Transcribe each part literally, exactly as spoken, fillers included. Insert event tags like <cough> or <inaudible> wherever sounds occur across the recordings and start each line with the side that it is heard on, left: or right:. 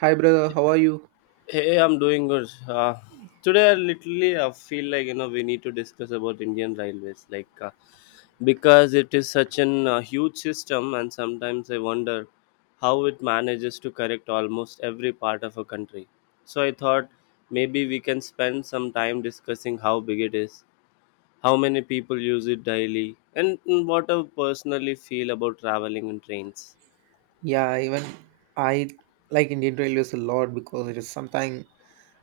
right: Hi brother, how are you?
left: Hey, I'm doing good. Uh, today, I literally uh, feel like you know we need to discuss about Indian railways, like uh, because it is such an uh, huge system, and sometimes I wonder how it manages to correct almost every part of a country. So I thought maybe we can spend some time discussing how big it is, how many people use it daily, and mm, what I personally feel about traveling in trains.
right: Yeah, even I like Indian Railways a lot because it is something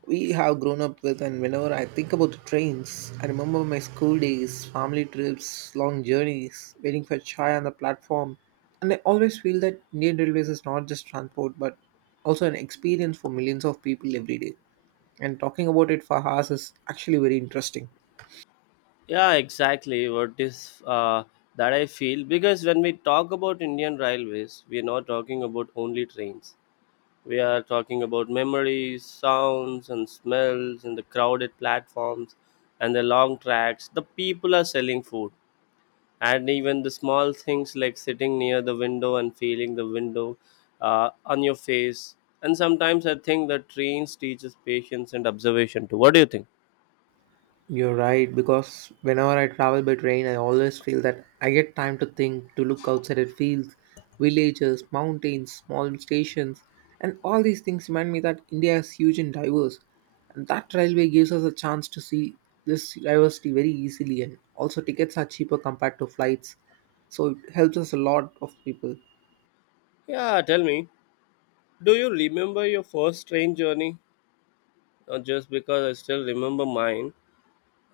right: we have grown up with, and whenever I think about the trains, I remember my school days, family trips, long journeys, waiting for chai on the platform. And I always feel that Indian Railways is not just transport but also an experience for millions of people every day. And talking about it for hours is actually very interesting.
left: Yeah, exactly. What is uh, that I feel because when we talk about Indian railways, we are not talking about only trains. We are talking about memories, sounds, and smells, and the crowded platforms, and the long tracks. The people are selling food, and even the small things like sitting near the window and feeling the window uh, on your face. And sometimes I think that trains teaches patience and observation too. What do you think?
right: You're right, because whenever I travel by train, I always feel that I get time to think, to look outside at fields, villages, mountains, small stations, and all these things remind me that India is huge and diverse. And that railway gives us a chance to see this diversity very easily, and also tickets are cheaper compared to flights, so it helps us a lot of people.
left: Yeah, tell me. Do you remember your first train journey? Uh, just because I still remember mine.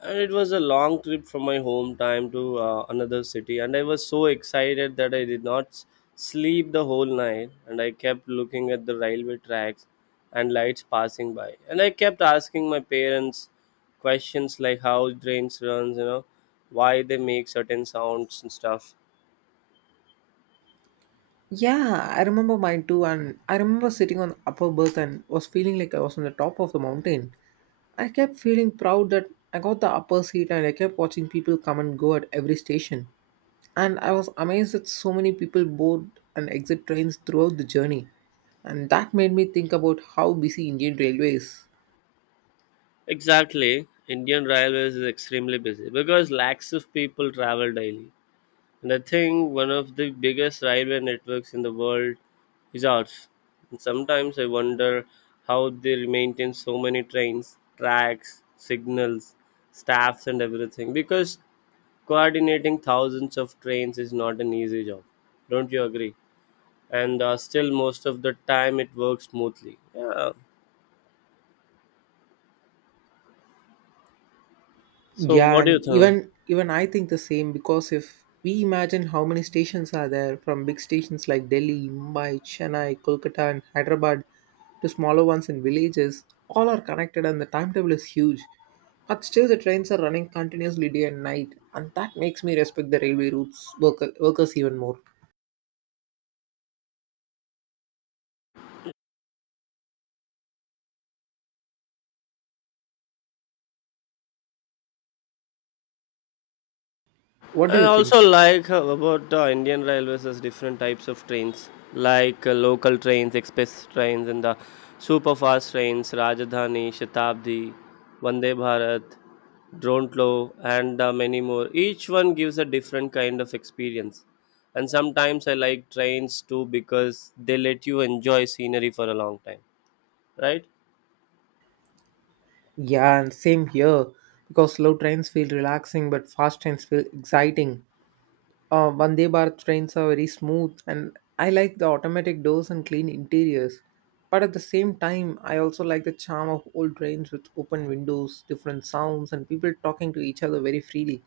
left: And it was a long trip from my hometown to uh, another city. And I was so excited that I did not s- sleep the whole night. And I kept looking at the railway tracks and lights passing by. And I kept asking my parents questions like how trains runs, you know, why they make certain sounds and stuff.
right: Yeah, I remember mine too, and I remember sitting on the upper berth and was feeling like I was on the top of the mountain. I kept feeling proud that I got the upper seat, and I kept watching people come and go at every station. And I was amazed that so many people board and exit trains throughout the journey. And that made me think about how busy Indian Railway is.
left: Exactly. Indian Railways is extremely busy because lakhs of people travel daily. And I think one of the biggest railway networks in the world is ours. And sometimes I wonder how they maintain so many trains, tracks, signals, staffs, and everything. Because coordinating thousands of trains is not an easy job. Don't you agree? And uh, still, most of the time, it works smoothly. Yeah. So,
right: Yeah,
left: what do you
right: and
left: think?
right: even even I think the same, because if we imagine how many stations are there, from big stations like Delhi, Mumbai, Chennai, Kolkata and Hyderabad to smaller ones in villages, all are connected and the timetable is huge. But still the trains are running continuously day and night, and that makes me respect the railway routes worker, workers even more. What do
left: I
right: you think?
left: also like uh, about uh, Indian Railways is different types of trains, like uh, local trains, express trains, and the super fast trains, Rajadhani, Shatabdi, Vande Bharat, Drontlo, and uh, many more. Each one gives a different kind of experience. And sometimes I like trains too because they let you enjoy scenery for a long time, right?
right: Yeah, and same here, because slow trains feel relaxing but fast trains feel exciting. Uh, Vande Bharat trains are very smooth, and I like the automatic doors and clean interiors. But at the same time, I also like the charm of old trains with open windows, different sounds, and people talking to each other very freely.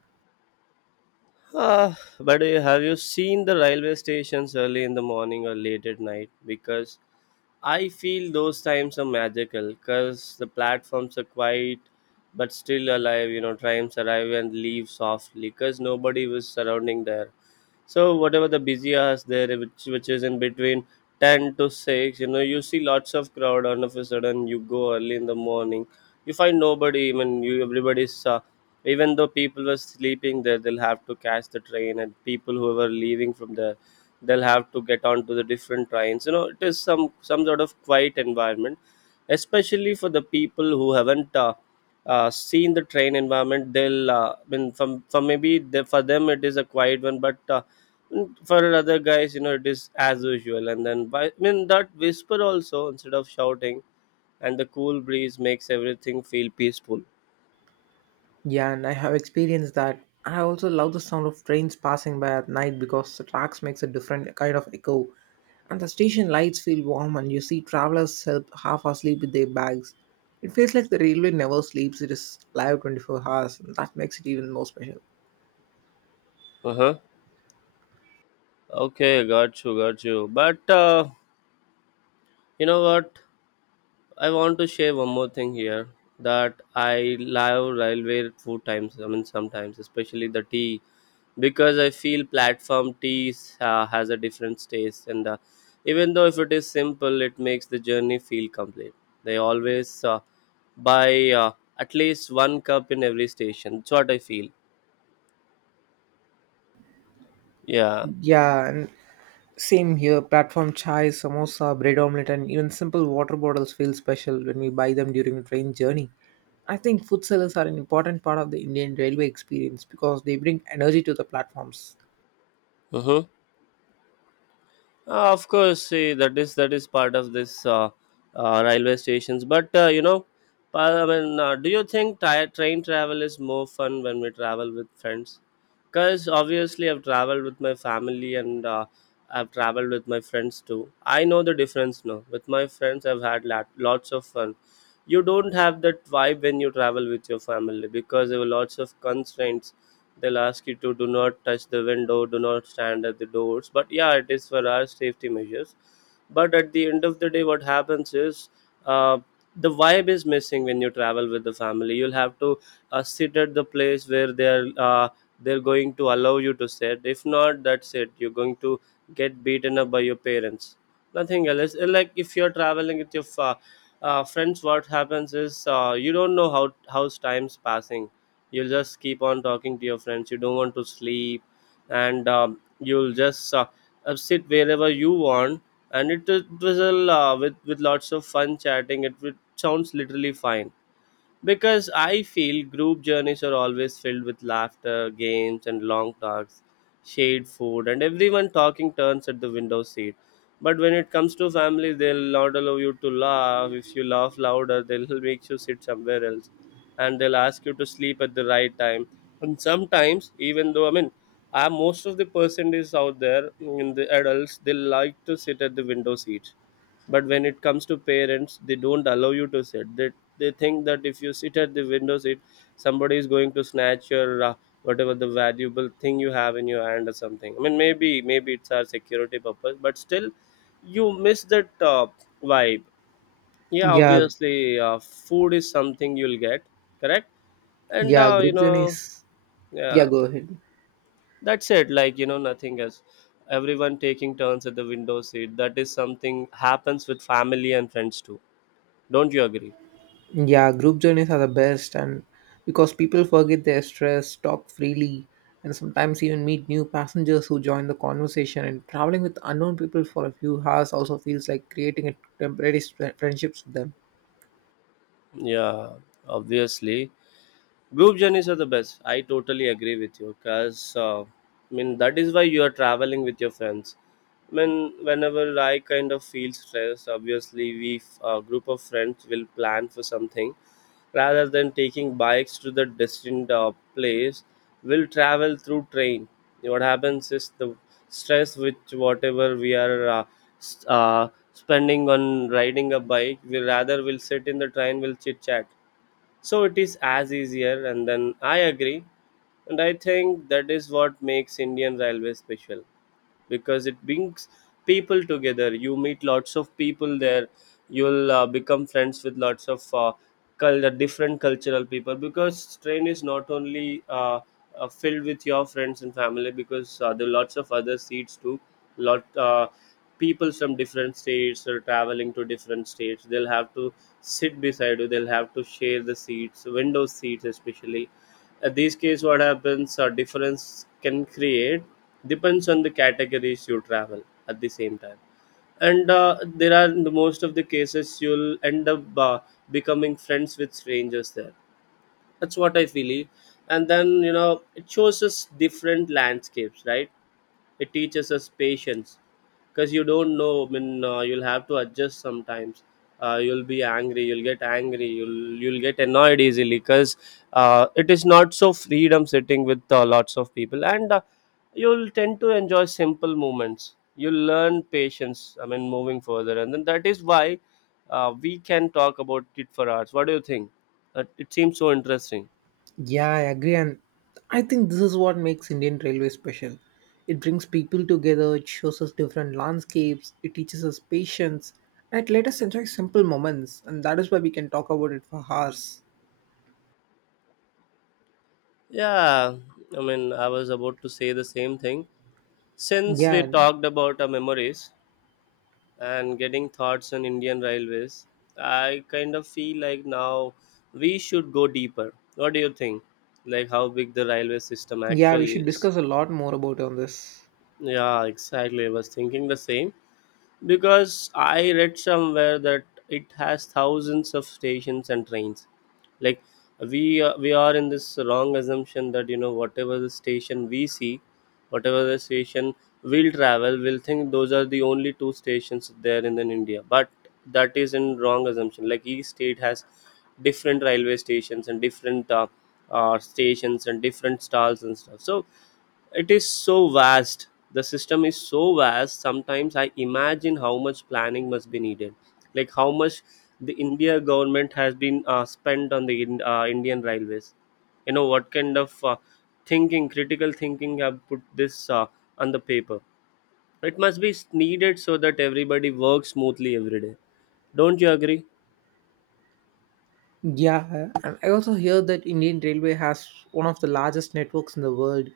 left: Uh, but uh, have you seen the railway stations early in the morning or late at night? Because I feel those times are magical because the platforms are quiet but still alive. You know, trains arrive and leave softly because nobody was surrounding there. So whatever the busy hours there, which which is in between ten to six, you know, you see lots of crowd. All of a sudden, you go early in the morning, you find nobody. I mean, you, everybody's uh, even though people were sleeping there, they'll have to catch the train, and people who were leaving from there, they'll have to get onto the different trains. You know, it is some some sort of quiet environment, especially for the people who haven't uh, uh, seen the train environment. They'll uh, I mean, from from maybe they, for them, it is a quiet one, but uh, for other guys, you know, it is as usual. And then by, I mean, that whisper also instead of shouting, and the cool breeze makes everything feel peaceful.
right: Yeah, and I have experienced that. I also love the sound of trains passing by at night because the tracks makes a different kind of echo, and the station lights feel warm, and you see travelers help half asleep with their bags. It feels like the railway never sleeps; it is live twenty-four hours, and that makes it even more special.
left: Uh-huh. Okay, got you, got you. But uh, you know what? I want to share one more thing here that I love railway food times. I mean, sometimes, especially the tea, because I feel platform teas uh, has a different taste, and uh, even though if it is simple, it makes the journey feel complete. They always uh, buy uh, at least one cup in every station. That's what I feel. Yeah.
right: Yeah, and same here. Platform chai, samosa, bread omelette, and even simple water bottles feel special when we buy them during the train journey. I think food sellers are an important part of the Indian railway experience because they bring energy to the platforms.
left: Mm-hmm. Uh, of course, see, that is that is part of this uh, uh, railway stations. But uh, you know, pa- I mean, uh, do you think ti- train travel is more fun when we travel with friends? Because obviously, I've traveled with my family and uh, I've traveled with my friends too. I know the difference now. With my friends, I've had lot, lots of fun. You don't have that vibe when you travel with your family because there were lots of constraints. They'll ask you to do not touch the window, do not stand at the doors. But yeah, it is for our safety measures. But at the end of the day, what happens is, uh, the vibe is missing. When you travel with the family, you'll have to uh, sit at the place where they're uh, they're going to allow you to sit. If not, that's it, you're going to get beaten up by your parents, nothing else. Uh, like if you're traveling with your fa- uh, friends, what happens is, uh, you don't know how how's time's passing. You'll just keep on talking to your friends, you don't want to sleep, and um, you'll just uh, uh, sit wherever you want. And it, it was a uh, with with lots of fun chatting. It, it sounds literally fine because I feel group journeys are always filled with laughter, games, and long talks, shared food, and everyone talking turns at the window seat. But when it comes to family, they'll not allow you to laugh. If you laugh louder, <laughs> they'll make you sit somewhere else, and they'll ask you to sleep at the right time. And sometimes, even though, I mean, uh, most of the percent is out there, mm, in the adults, they like to sit at the window seat. But when it comes to parents, they don't allow you to sit. they, they think that if you sit at the window seat, somebody is going to snatch your uh, whatever the valuable thing you have in your hand or something. I mean, maybe maybe it's our security purpose, but still you miss that uh, vibe. Yeah,
right: Yeah,
left: obviously, uh, food is something you'll get, correct. and
right: yeah,
left: uh, you
right: group
left: know,
right: journeys. Yeah,
left: yeah,
right: go ahead.
left: that's it, like, you know, nothing else. Everyone taking turns at the window seat, that is something happens with family and friends too, don't you agree?
right: Yeah, group journeys are the best, and because people forget their stress, talk freely, and sometimes even meet new passengers who join the conversation. And traveling with unknown people for a few hours also feels like creating a temporary sp- friendships with them.
left: Yeah, obviously. Group journeys are the best. I totally agree with you because, uh, I mean, that is why you are traveling with your friends. I mean, whenever I kind of feel stressed, obviously, we, a group of friends, will plan for something rather than taking bikes to the distant uh, place. We'll travel through train. What happens is the stress, which whatever we are uh, s- uh, spending on riding a bike, we rather will sit in the train, we'll chit chat, so it is as easier. And then I agree, and I think that is what makes Indian railway special because it brings people together. You meet lots of people there. You'll uh, become friends with lots of uh, cul- uh, different cultural people, because train is not only uh, uh, filled with your friends and family, because uh, there are lots of other seats too. Lot uh, People from different states are traveling to different states. They'll have to sit beside you, they'll have to share the seats, window seats especially. At this case, what happens, a difference can create depends on the categories you travel at the same time. And uh, there are, the most of the cases, you'll end up uh, becoming friends with strangers there. That's what I feel, eh. And then, you know, it shows us different landscapes, right? It teaches us patience, because you don't know, I mean, uh, you'll have to adjust sometimes. Uh, you'll be angry, you'll get angry, you'll you'll get annoyed easily, because uh, it is not so freedom sitting with uh, lots of people. And uh, you'll tend to enjoy simple moments, you'll learn patience, I mean, moving further. And then that is why uh, we can talk about it for hours. What do you think? Uh, it seems so interesting.
right: Yeah, I agree, and I think this is what makes Indian Railway special. It brings people together, it shows us different landscapes, it teaches us patience, and it let us enjoy simple moments, and that is why we can talk about it for hours.
left: Yeah, I mean, I was about to say the same thing. Since we
right: Yeah.
left: talked about our memories and getting thoughts on Indian railways, I kind of feel like now we should go deeper. What do you think? Like how big the railway system
right: Yeah, we
left: actually
right: should
left: is?
right: discuss a lot more about on this.
left: Yeah, exactly. I was thinking the same. Because I read somewhere that it has thousands of stations and trains. Like we uh, we are in this wrong assumption that, you know, whatever the station we see, whatever the station we'll travel, we'll think those are the only two stations there in, in India. But that is in wrong assumption. Like each state has different railway stations and different uh, uh, stations and different stalls and stuff. So it is so vast, the system is so vast. Sometimes I imagine how much planning must be needed, like how much the India government has been uh, spent on the in, uh, Indian railways. You know, what kind of uh, thinking, critical thinking have put this uh, on the paper, it must be needed so that everybody works smoothly every day. Don't you agree?
right: Yeah, and I also hear that Indian Railway has one of the largest networks in the world.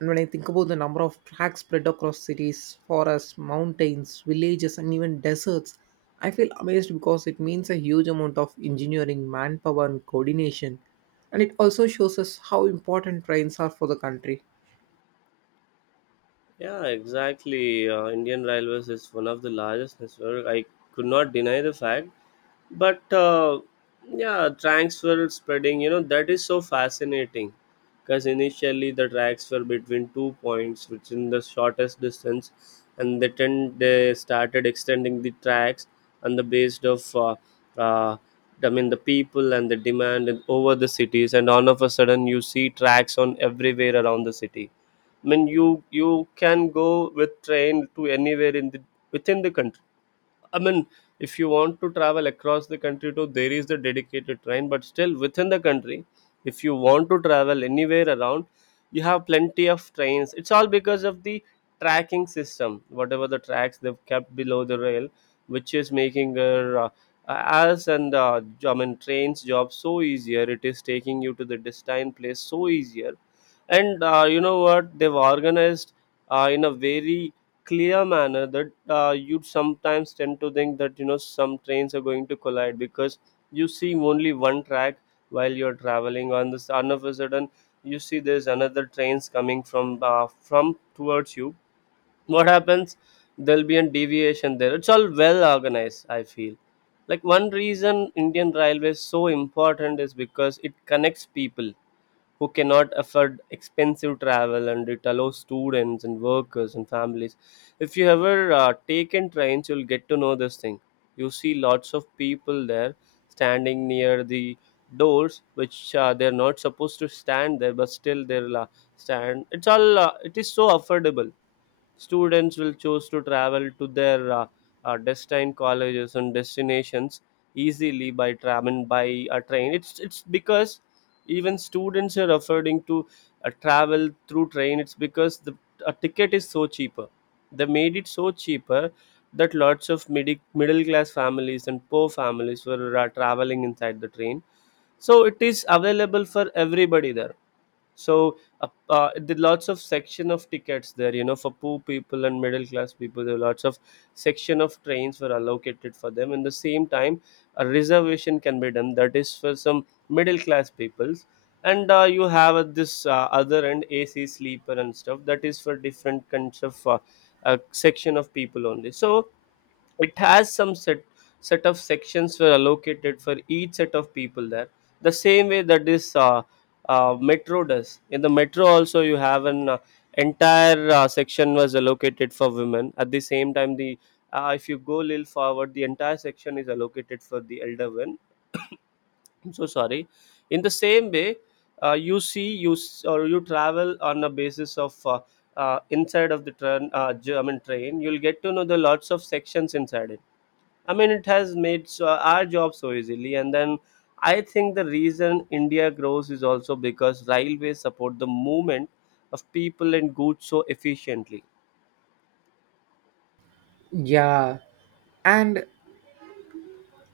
right: And when I think about the number of tracks spread across cities, forests, mountains, villages, and even deserts, I feel amazed because it means a huge amount of engineering, manpower, and coordination. And it also shows us how important trains are for the country.
left: Yeah, exactly. Uh, Indian Railways is one of the largest network. I could not deny the fact but uh, yeah, tracks were spreading, you know, that is so fascinating because initially the tracks were between two points which in the shortest distance, and they tend they started extending the tracks on the based of uh, uh, I mean the people and the demand and over the cities, and all of a sudden you see tracks on everywhere around the city. I mean you you can go with train to anywhere in the within the country. I mean, if you want to travel across the country too, there is the dedicated train, but still within the country, if you want to travel anywhere around, you have plenty of trains. It's all because of the tracking system, whatever the tracks they've kept below the rail, which is making their uh, us and uh, j- I mean trains job so easier. It is taking you to the destined place so easier, and uh, you know what, they've organized uh, in a very clear manner that uh, you sometimes tend to think that, you know, some trains are going to collide because you see only one track while you're traveling on this, and of a sudden you see there's another trains coming from uh, from towards you. What happens? There'll be a deviation there. It's all well organized, I feel. Like, one reason Indian railway is so important is because it connects people who cannot afford expensive travel, and it allows students and workers and families. If you ever uh, taken trains, you'll get to know this thing. You see lots of people there standing near the doors, which uh, they're not supposed to stand there, but still they'll uh, stand. It's all uh, it is so affordable. Students will choose to travel to their uh, uh, destined colleges and destinations easily by traveling by a train. It's it's because even students are affording to uh, travel through train. It's because the a ticket is so cheaper. They made it so cheaper that lots of midi- middle class families and poor families were uh, traveling inside the train. So it is available for everybody there. So uh, uh, there lots of section of tickets there, you know, for poor people and middle class people, there are lots of section of trains were allocated for them, and the same time a reservation can be done, that is for some middle class peoples. And uh, you have at this uh, other end AC sleeper and stuff, that is for different kinds of uh, uh, section of people only. So it has some set set of sections were allocated for each set of people there. The same way that this uh, uh, metro does. In the metro also you have an uh, entire uh, section was allocated for women, at the same time the uh, if you go little forward, the entire section is allocated for the elder women. I'm so sorry. In the same way, uh, you see you s- or you travel on a basis of uh, uh, inside of the train uh, j- I mean train, you'll get to know the lots of sections inside it. I mean, it has made so, our job so easily. And then I think the reason India grows is also because railways support the movement of people and goods so efficiently.
right: Yeah, and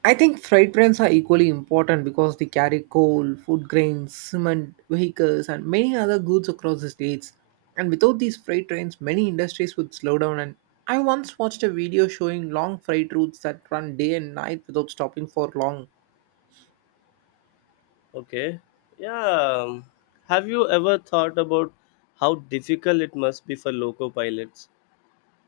right: I think freight trains are equally important because they carry coal, food grains, cement, vehicles, and many other goods across the states. And without these freight trains, many industries would slow down. And I once watched a video showing long freight routes that run day and night without stopping for long.
left: Okay. Yeah. Have you ever thought about how difficult it must be for loco pilots?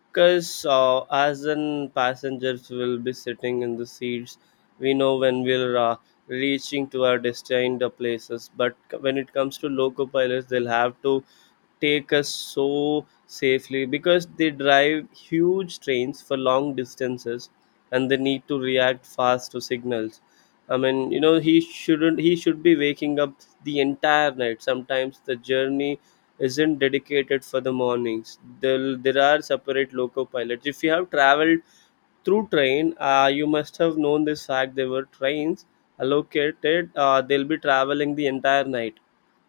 left: Because uh, as in passengers will be sitting in the seats, we know when we're uh, reaching to our destined uh, places. But c- when it comes to loco pilots, they'll have to take us so safely because they drive huge trains for long distances and they need to react fast to signals. I mean, you know, he shouldn't he should be waking up the entire night. Sometimes the journey isn't dedicated for the mornings. there, there are separate loco pilots. If you have traveled through train, uh, you must have known this fact. There were trains allocated, uh, they'll be traveling the entire night.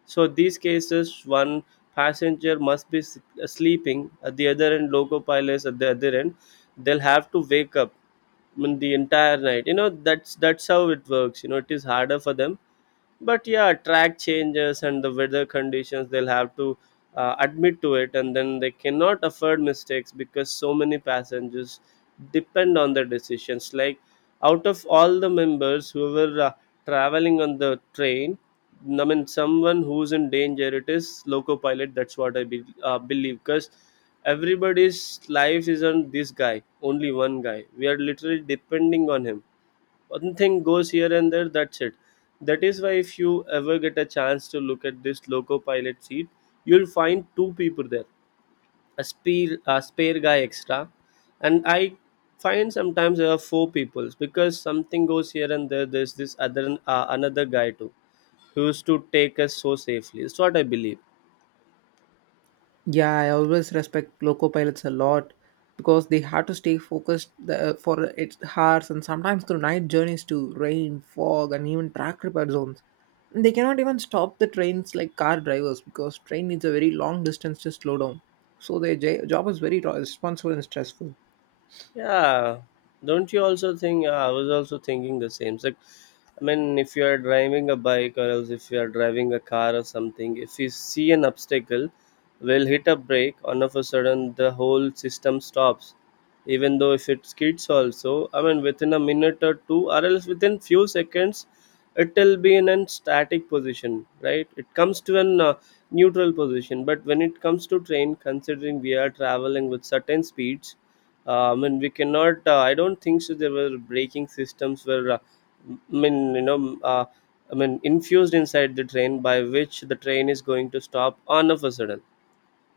left: So these cases, one passenger must be s- uh, sleeping at the other end, loco pilots at the other end. They'll have to wake up, I mean, the entire night. You know, that's that's how it works. You know, it is harder for them, but yeah, track changes and the weather conditions they'll have to uh, admit to it, and then they cannot afford mistakes because so many passengers depend on their decisions. Like, out of all the members who were uh, traveling on the train, I mean someone who's in danger, it is loco pilot, that's what i be, uh, believe, because everybody's life is on this guy, only one guy we are literally depending on him. One thing goes here and there, that's it. That is why if you ever get a chance to look at this loco pilot seat, you'll find two people there, a spare, a spare guy extra. And I find sometimes there are four people because something goes here and there, there's this other uh, another guy too, who used to take us so safely, it's what I believe.
right: Yeah, I always respect loco pilots a lot because they have to stay focused the, uh, for its hours and sometimes through night journeys to rain, fog, and even track repair zones. They cannot even stop the trains like car drivers because train needs a very long distance to slow down. So their j- job is very ro- responsible and stressful.
left: Yeah, don't you also think? Yeah, I was also thinking the same. It's like, I mean, if you are driving a bike or else if you are driving a car or something, if you see an obstacle, we'll hit a brake. All of a sudden the whole system stops. Even though if it skids also, I mean, within a minute or two, or else within few seconds, it will be in a static position, right? It comes to an uh, neutral position. But when it comes to train, considering we are traveling with certain speeds, uh, I mean, we cannot. Uh, I don't think so. There were braking systems were, uh, m- I mean, you know, uh, I mean, infused inside the train by which the train is going to stop on of a sudden.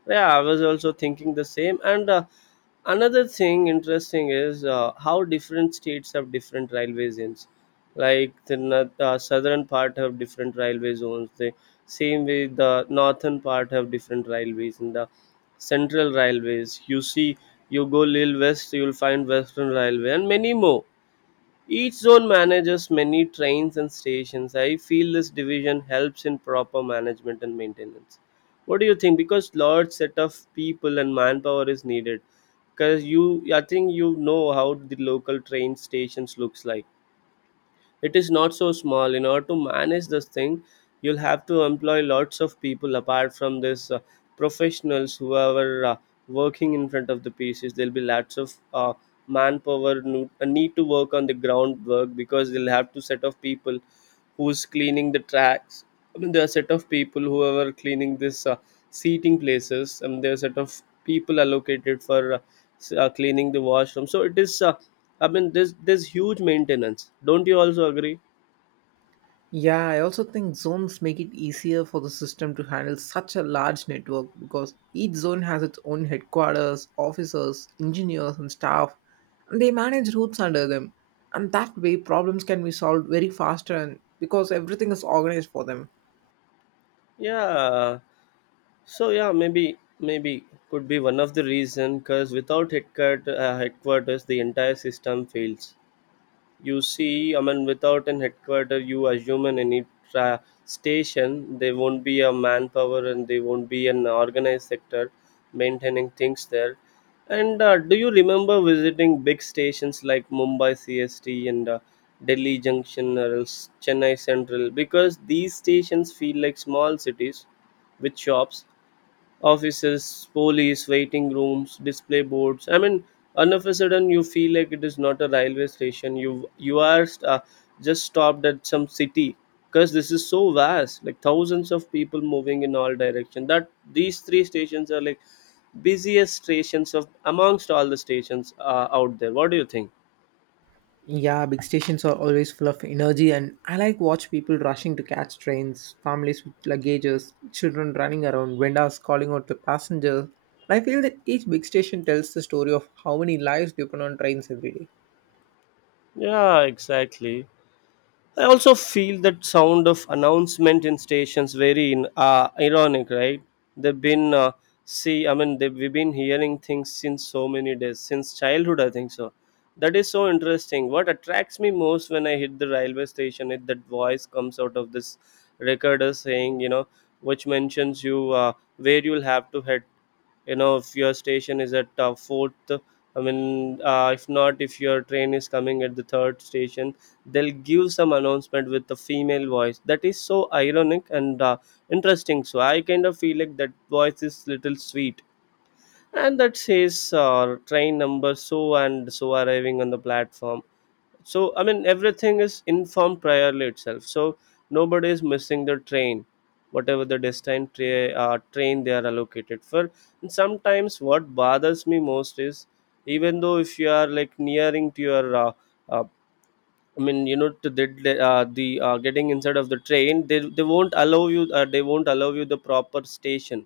left: Yeah, I was also thinking the same. And uh, another thing interesting is uh, how different states have different railway zones. Like the north- uh, southern part have different railway zones. The same way, the northern part have different railways, and the central railways, you see, you go little west, you'll find western railway and many more. Each zone manages many trains and stations. I feel this division helps in proper management and maintenance. What do you think? Because large set of people and manpower is needed. Because you, I think you know how the local train stations looks like. It is not so small. In order to manage this thing, you'll have to employ lots of people apart from this uh, professionals who are uh, working in front of the pieces. There'll be lots of uh, manpower no- uh, need to work on the groundwork because they'll have to set of people who's cleaning the tracks. I mean, there are set of people who are cleaning this uh, seating places, and there are set of people allocated for uh, s- uh, cleaning the washroom. So it is uh, I mean, there's there's huge maintenance. Don't you also agree?
right: Yeah, I also think zones make it easier for the system to handle such a large network because each zone has its own headquarters, officers, engineers, and staff, and they manage routes under them. And that way, problems can be solved very faster and because everything is organized for them.
left: Yeah. So yeah, maybe maybe could be one of the reason, because without headquarter uh, headquarters, the entire system fails. You see, I mean, without an headquarter, you assume in any tra- station there won't be a manpower and there won't be an organized sector maintaining things there. And uh, do you remember visiting big stations like Mumbai C S T and uh, Delhi Junction or else Chennai Central? Because these stations feel like small cities with shops, offices, police, waiting rooms, display boards. I mean, all of a sudden you feel like it is not a railway station. You you are st- uh, just stopped at some city because this is so vast, like thousands of people moving in all direction. That these three stations are like busiest stations of amongst all the stations uh, out there. What do you think?
right: Yeah, big stations are always full of energy, and I like watch people rushing to catch trains, families with luggages, children running around, vendors calling out to passengers. And I feel that each big station tells the story of how many lives depend on trains every day.
left: Yeah, exactly. I also feel that sound of announcement in stations very in, uh, ironic, right? They've been uh, see, I mean, they we've been hearing things since so many days, since childhood, I think so. That is so interesting. What attracts me most when I hit the railway station is that voice comes out of this recorder saying, you know, which mentions you uh, where you'll have to head, you know if your station is at uh, fourth, i mean uh, if not, if your train is coming at the third station, they'll give some announcement with the female voice that is so ironic and, uh, interesting. So I kind of feel like that voice is little sweet, and that says, uh, train number so and so arriving on the platform. So I mean everything is informed priorly itself, so nobody is missing the train, whatever the destined tra- uh, train they are allocated for. And sometimes what bothers me most is, even though if you are like nearing to your uh, uh, I mean, you know to the the, uh, the uh, getting inside of the train, they, they won't allow you, uh, they won't allow you the proper station.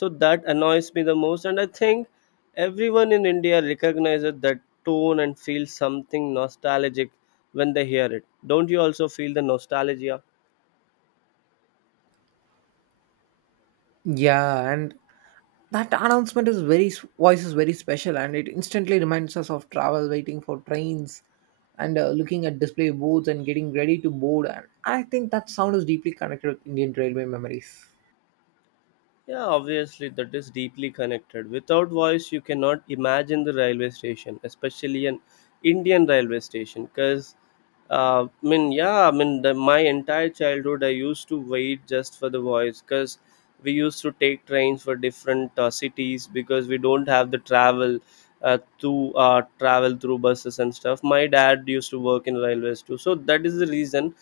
left: So that annoys me the most, and I think everyone in India recognizes that tone and feels something nostalgic when they hear it. Don't you also feel the nostalgia?
right: Yeah, and that announcement is very voice is very special, and it instantly reminds us of travel, waiting for trains, and uh, looking at display boards and getting ready to board. And I think that sound is deeply connected with Indian railway memories.
left: Yeah, obviously, that is deeply connected. Without voice, you cannot imagine the railway station, especially an Indian railway station. Because, uh, I mean, yeah, I mean, the, my entire childhood, I used to wait just for the voice, because we used to take trains for different uh, cities, because we don't have the travel. Uh, to uh, travel through buses and stuff. My dad used to work in railways too, so that is the reason.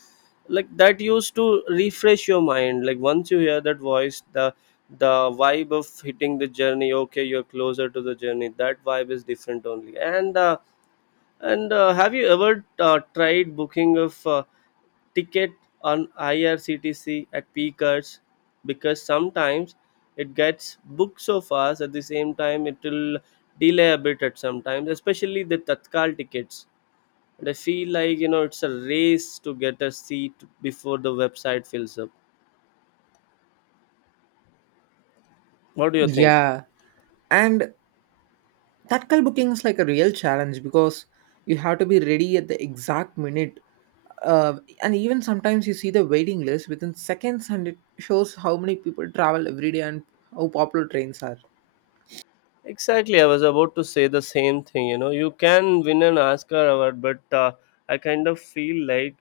left: Like, that used to refresh your mind. Like once you hear that voice, the the vibe of hitting the journey, okay, you're closer to the journey, that vibe is different only. And uh, and uh, have you ever uh, tried booking of uh, ticket on I R C T C at peak hours? Because sometimes it gets booked so fast, at the same time it will delay a bit at sometimes, especially the Tatkal tickets. And I feel like, you know, it's a race to get a seat before the website fills up. What do you think?
right: Yeah, and Tatkal booking is like a real challenge because you have to be ready at the exact minute. Uh, and even sometimes you see the waiting list within seconds, and it shows how many people travel every day and how popular trains are.
left: Exactly, I was about to say the same thing. You know, you can win an Oscar award, but uh, I kind of feel like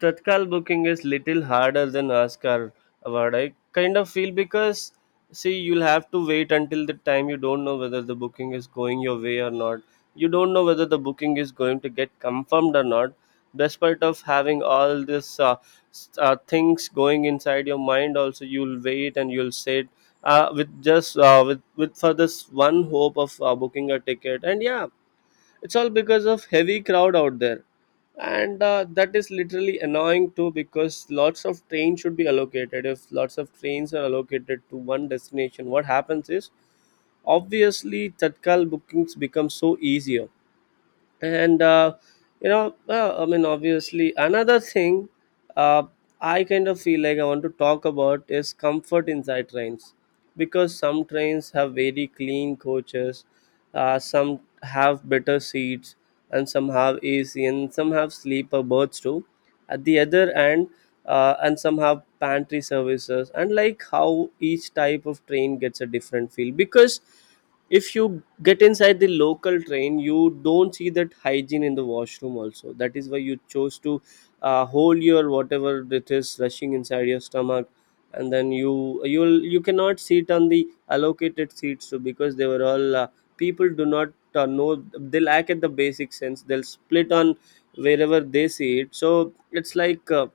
left: Tatkal booking is little harder than Oscar award. I kind of feel, because see, you'll have to wait until the time, you don't know whether the booking is going your way or not. You don't know whether the booking is going to get confirmed or not. Despite of having all this, uh, s- uh, things going inside your mind, also you'll wait and you'll sit uh, with just, uh, with with for this one hope of uh, booking a ticket. And yeah, it's all because of heavy crowd out there, and uh, that is literally annoying too, because lots of trains should be allocated. If lots of trains are allocated to one destination, what happens is obviously Tatkal bookings become so easier. And uh, you know, uh, I mean, obviously another thing uh, I kind of feel like I want to talk about is comfort inside trains, because some trains have very clean coaches, uh, some have better seats, and some have A C, and some have sleeper berths too at the other end. Uh, and some have pantry services. And like, how each type of train gets a different feel, because if you get inside the local train, you don't see that hygiene in the washroom also. That is why you chose to uh, hold your whatever it is rushing inside your stomach. And then you you'll you cannot sit on the allocated seats too, because they were all, uh, people do not uh, know, they lack at the basic sense, they'll split on wherever they see it. So it's like, uh,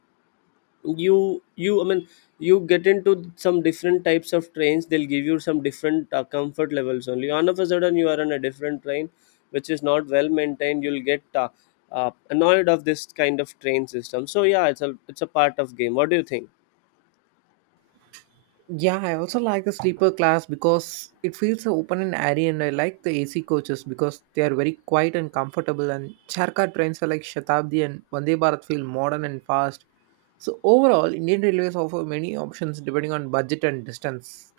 left: you you I mean, you get into some different types of trains, they'll give you some different uh, comfort levels only. All of a sudden you are on a different train which is not well maintained, you'll get uh, uh, annoyed of this kind of train system. So yeah, it's a it's a part of game. What do you think?
right: Yeah, I also like the sleeper class because it feels so open and airy, and I like the A C coaches because they are very quiet and comfortable. And Charkar trains are like Shatabdi and Vande Bharat feel modern and fast. So overall, Indian Railways offer many options depending on budget and distance.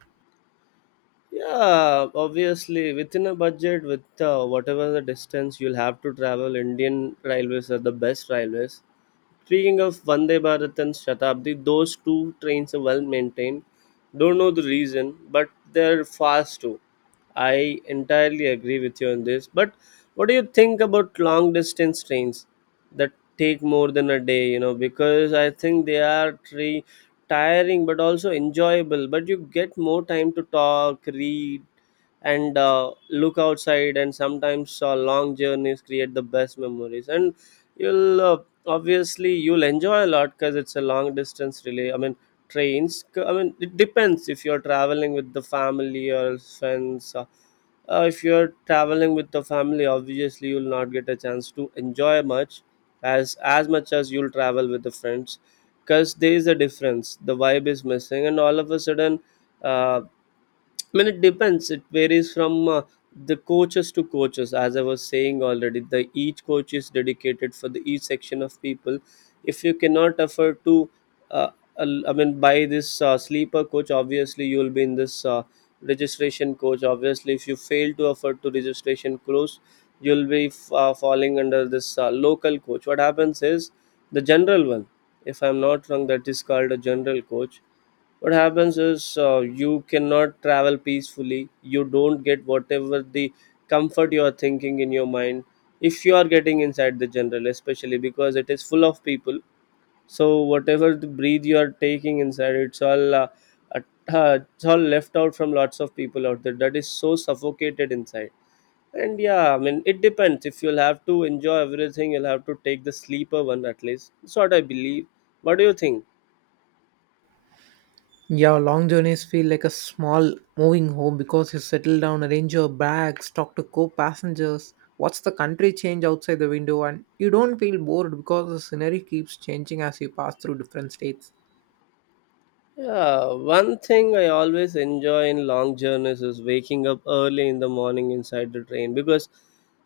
left: Yeah, obviously within a budget, with uh, whatever the distance you'll have to travel, Indian Railways are the best railways. Speaking of Vande Bharat and Shatabdi, those two trains are well maintained. Don't know the reason, but they're fast too. I entirely agree with you on this. But what do you think about long distance trains that take more than a day? You know, because I think they are tri- tiring but also enjoyable. But you get more time to talk, read, and uh, look outside. And sometimes uh, long journeys create the best memories. And you'll uh, obviously you'll enjoy a lot, because it's a long distance relay, I mean trains, c- I mean, it depends. If you're traveling with the family or friends, uh, uh, if you're traveling with the family, obviously you'll not get a chance to enjoy much as as much as you'll travel with the friends, because there is a difference, the vibe is missing. And all of a sudden, uh, I mean, it depends. It varies from uh, the coaches to coaches. As I was saying already, the each coach is dedicated for the each section of people. If you cannot afford to, uh, al- I mean, buy this uh, sleeper coach, obviously you will be in this uh, registration coach. Obviously, if you fail to afford to registration coach, you'll be f- uh, falling under this uh, local coach. What happens is the general one. If I'm not wrong, that is called a general coach. What happens is, uh, you cannot travel peacefully, you don't get whatever the comfort you are thinking in your mind, if you are getting inside the general, especially because it is full of people. So whatever the breathe you are taking inside, it's all uh, at- uh, it's all left out from lots of people out there. That is so suffocated inside. And yeah, I mean, it depends. If you'll have to enjoy everything, you'll have to take the sleeper one, at least that's what I believe. What do you think?
right: Yeah, long journeys feel like a small moving home because you settle down, arrange your bags, talk to co-passengers, watch the country change outside the window, and you don't feel bored because the scenery keeps changing as you pass through different states.
left: Yeah, one thing I always enjoy in long journeys is waking up early in the morning inside the train, because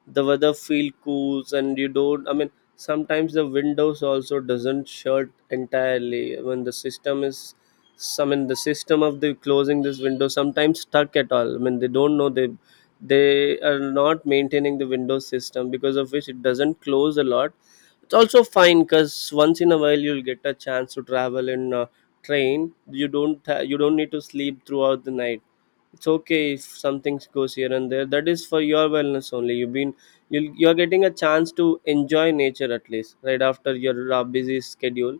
left: the weather feel cool, and you don't, I mean sometimes the windows also doesn't shut entirely when the system is, I mean the system of the closing this window sometimes stuck at all. I mean they don't know, they they are not maintaining the window system, because of which it doesn't close a lot. It's also fine, because once in a while you'll get a chance to travel in a train, you don't ha- you don't need to sleep throughout the night. It's okay if something goes here and there, that is for your wellness only. You've been, you'll, you're getting a chance to enjoy nature at least right after your uh, busy schedule.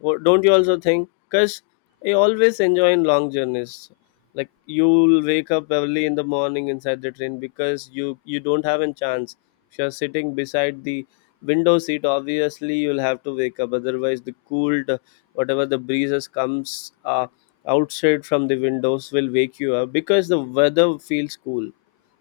left: Wo- Don't you also think? Because I always enjoy in long journeys. Like, you'll wake up early in the morning inside the train, because you you don't have a chance. If you're sitting beside the window seat, obviously you'll have to wake up. Otherwise, the cooled, whatever the breezes comes uh, outside from the windows will wake you up, because the weather feels cool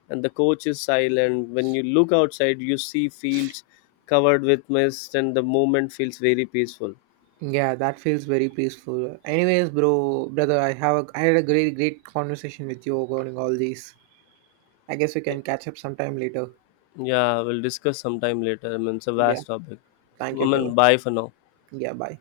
left: and the coach is silent. When you look outside, you see fields covered with mist, and the moment feels very peaceful.
right: Yeah, that feels very peaceful. Anyways, bro, brother, I have a, I had a great, great conversation with you regarding all these. I guess we can catch up sometime later.
left: Yeah, we'll discuss sometime later. I mean, it's a
right: Yeah,
left: vast topic.
right: thank
left: I
right: you, brother.
left: mean, bye for now.
right: Yeah, bye.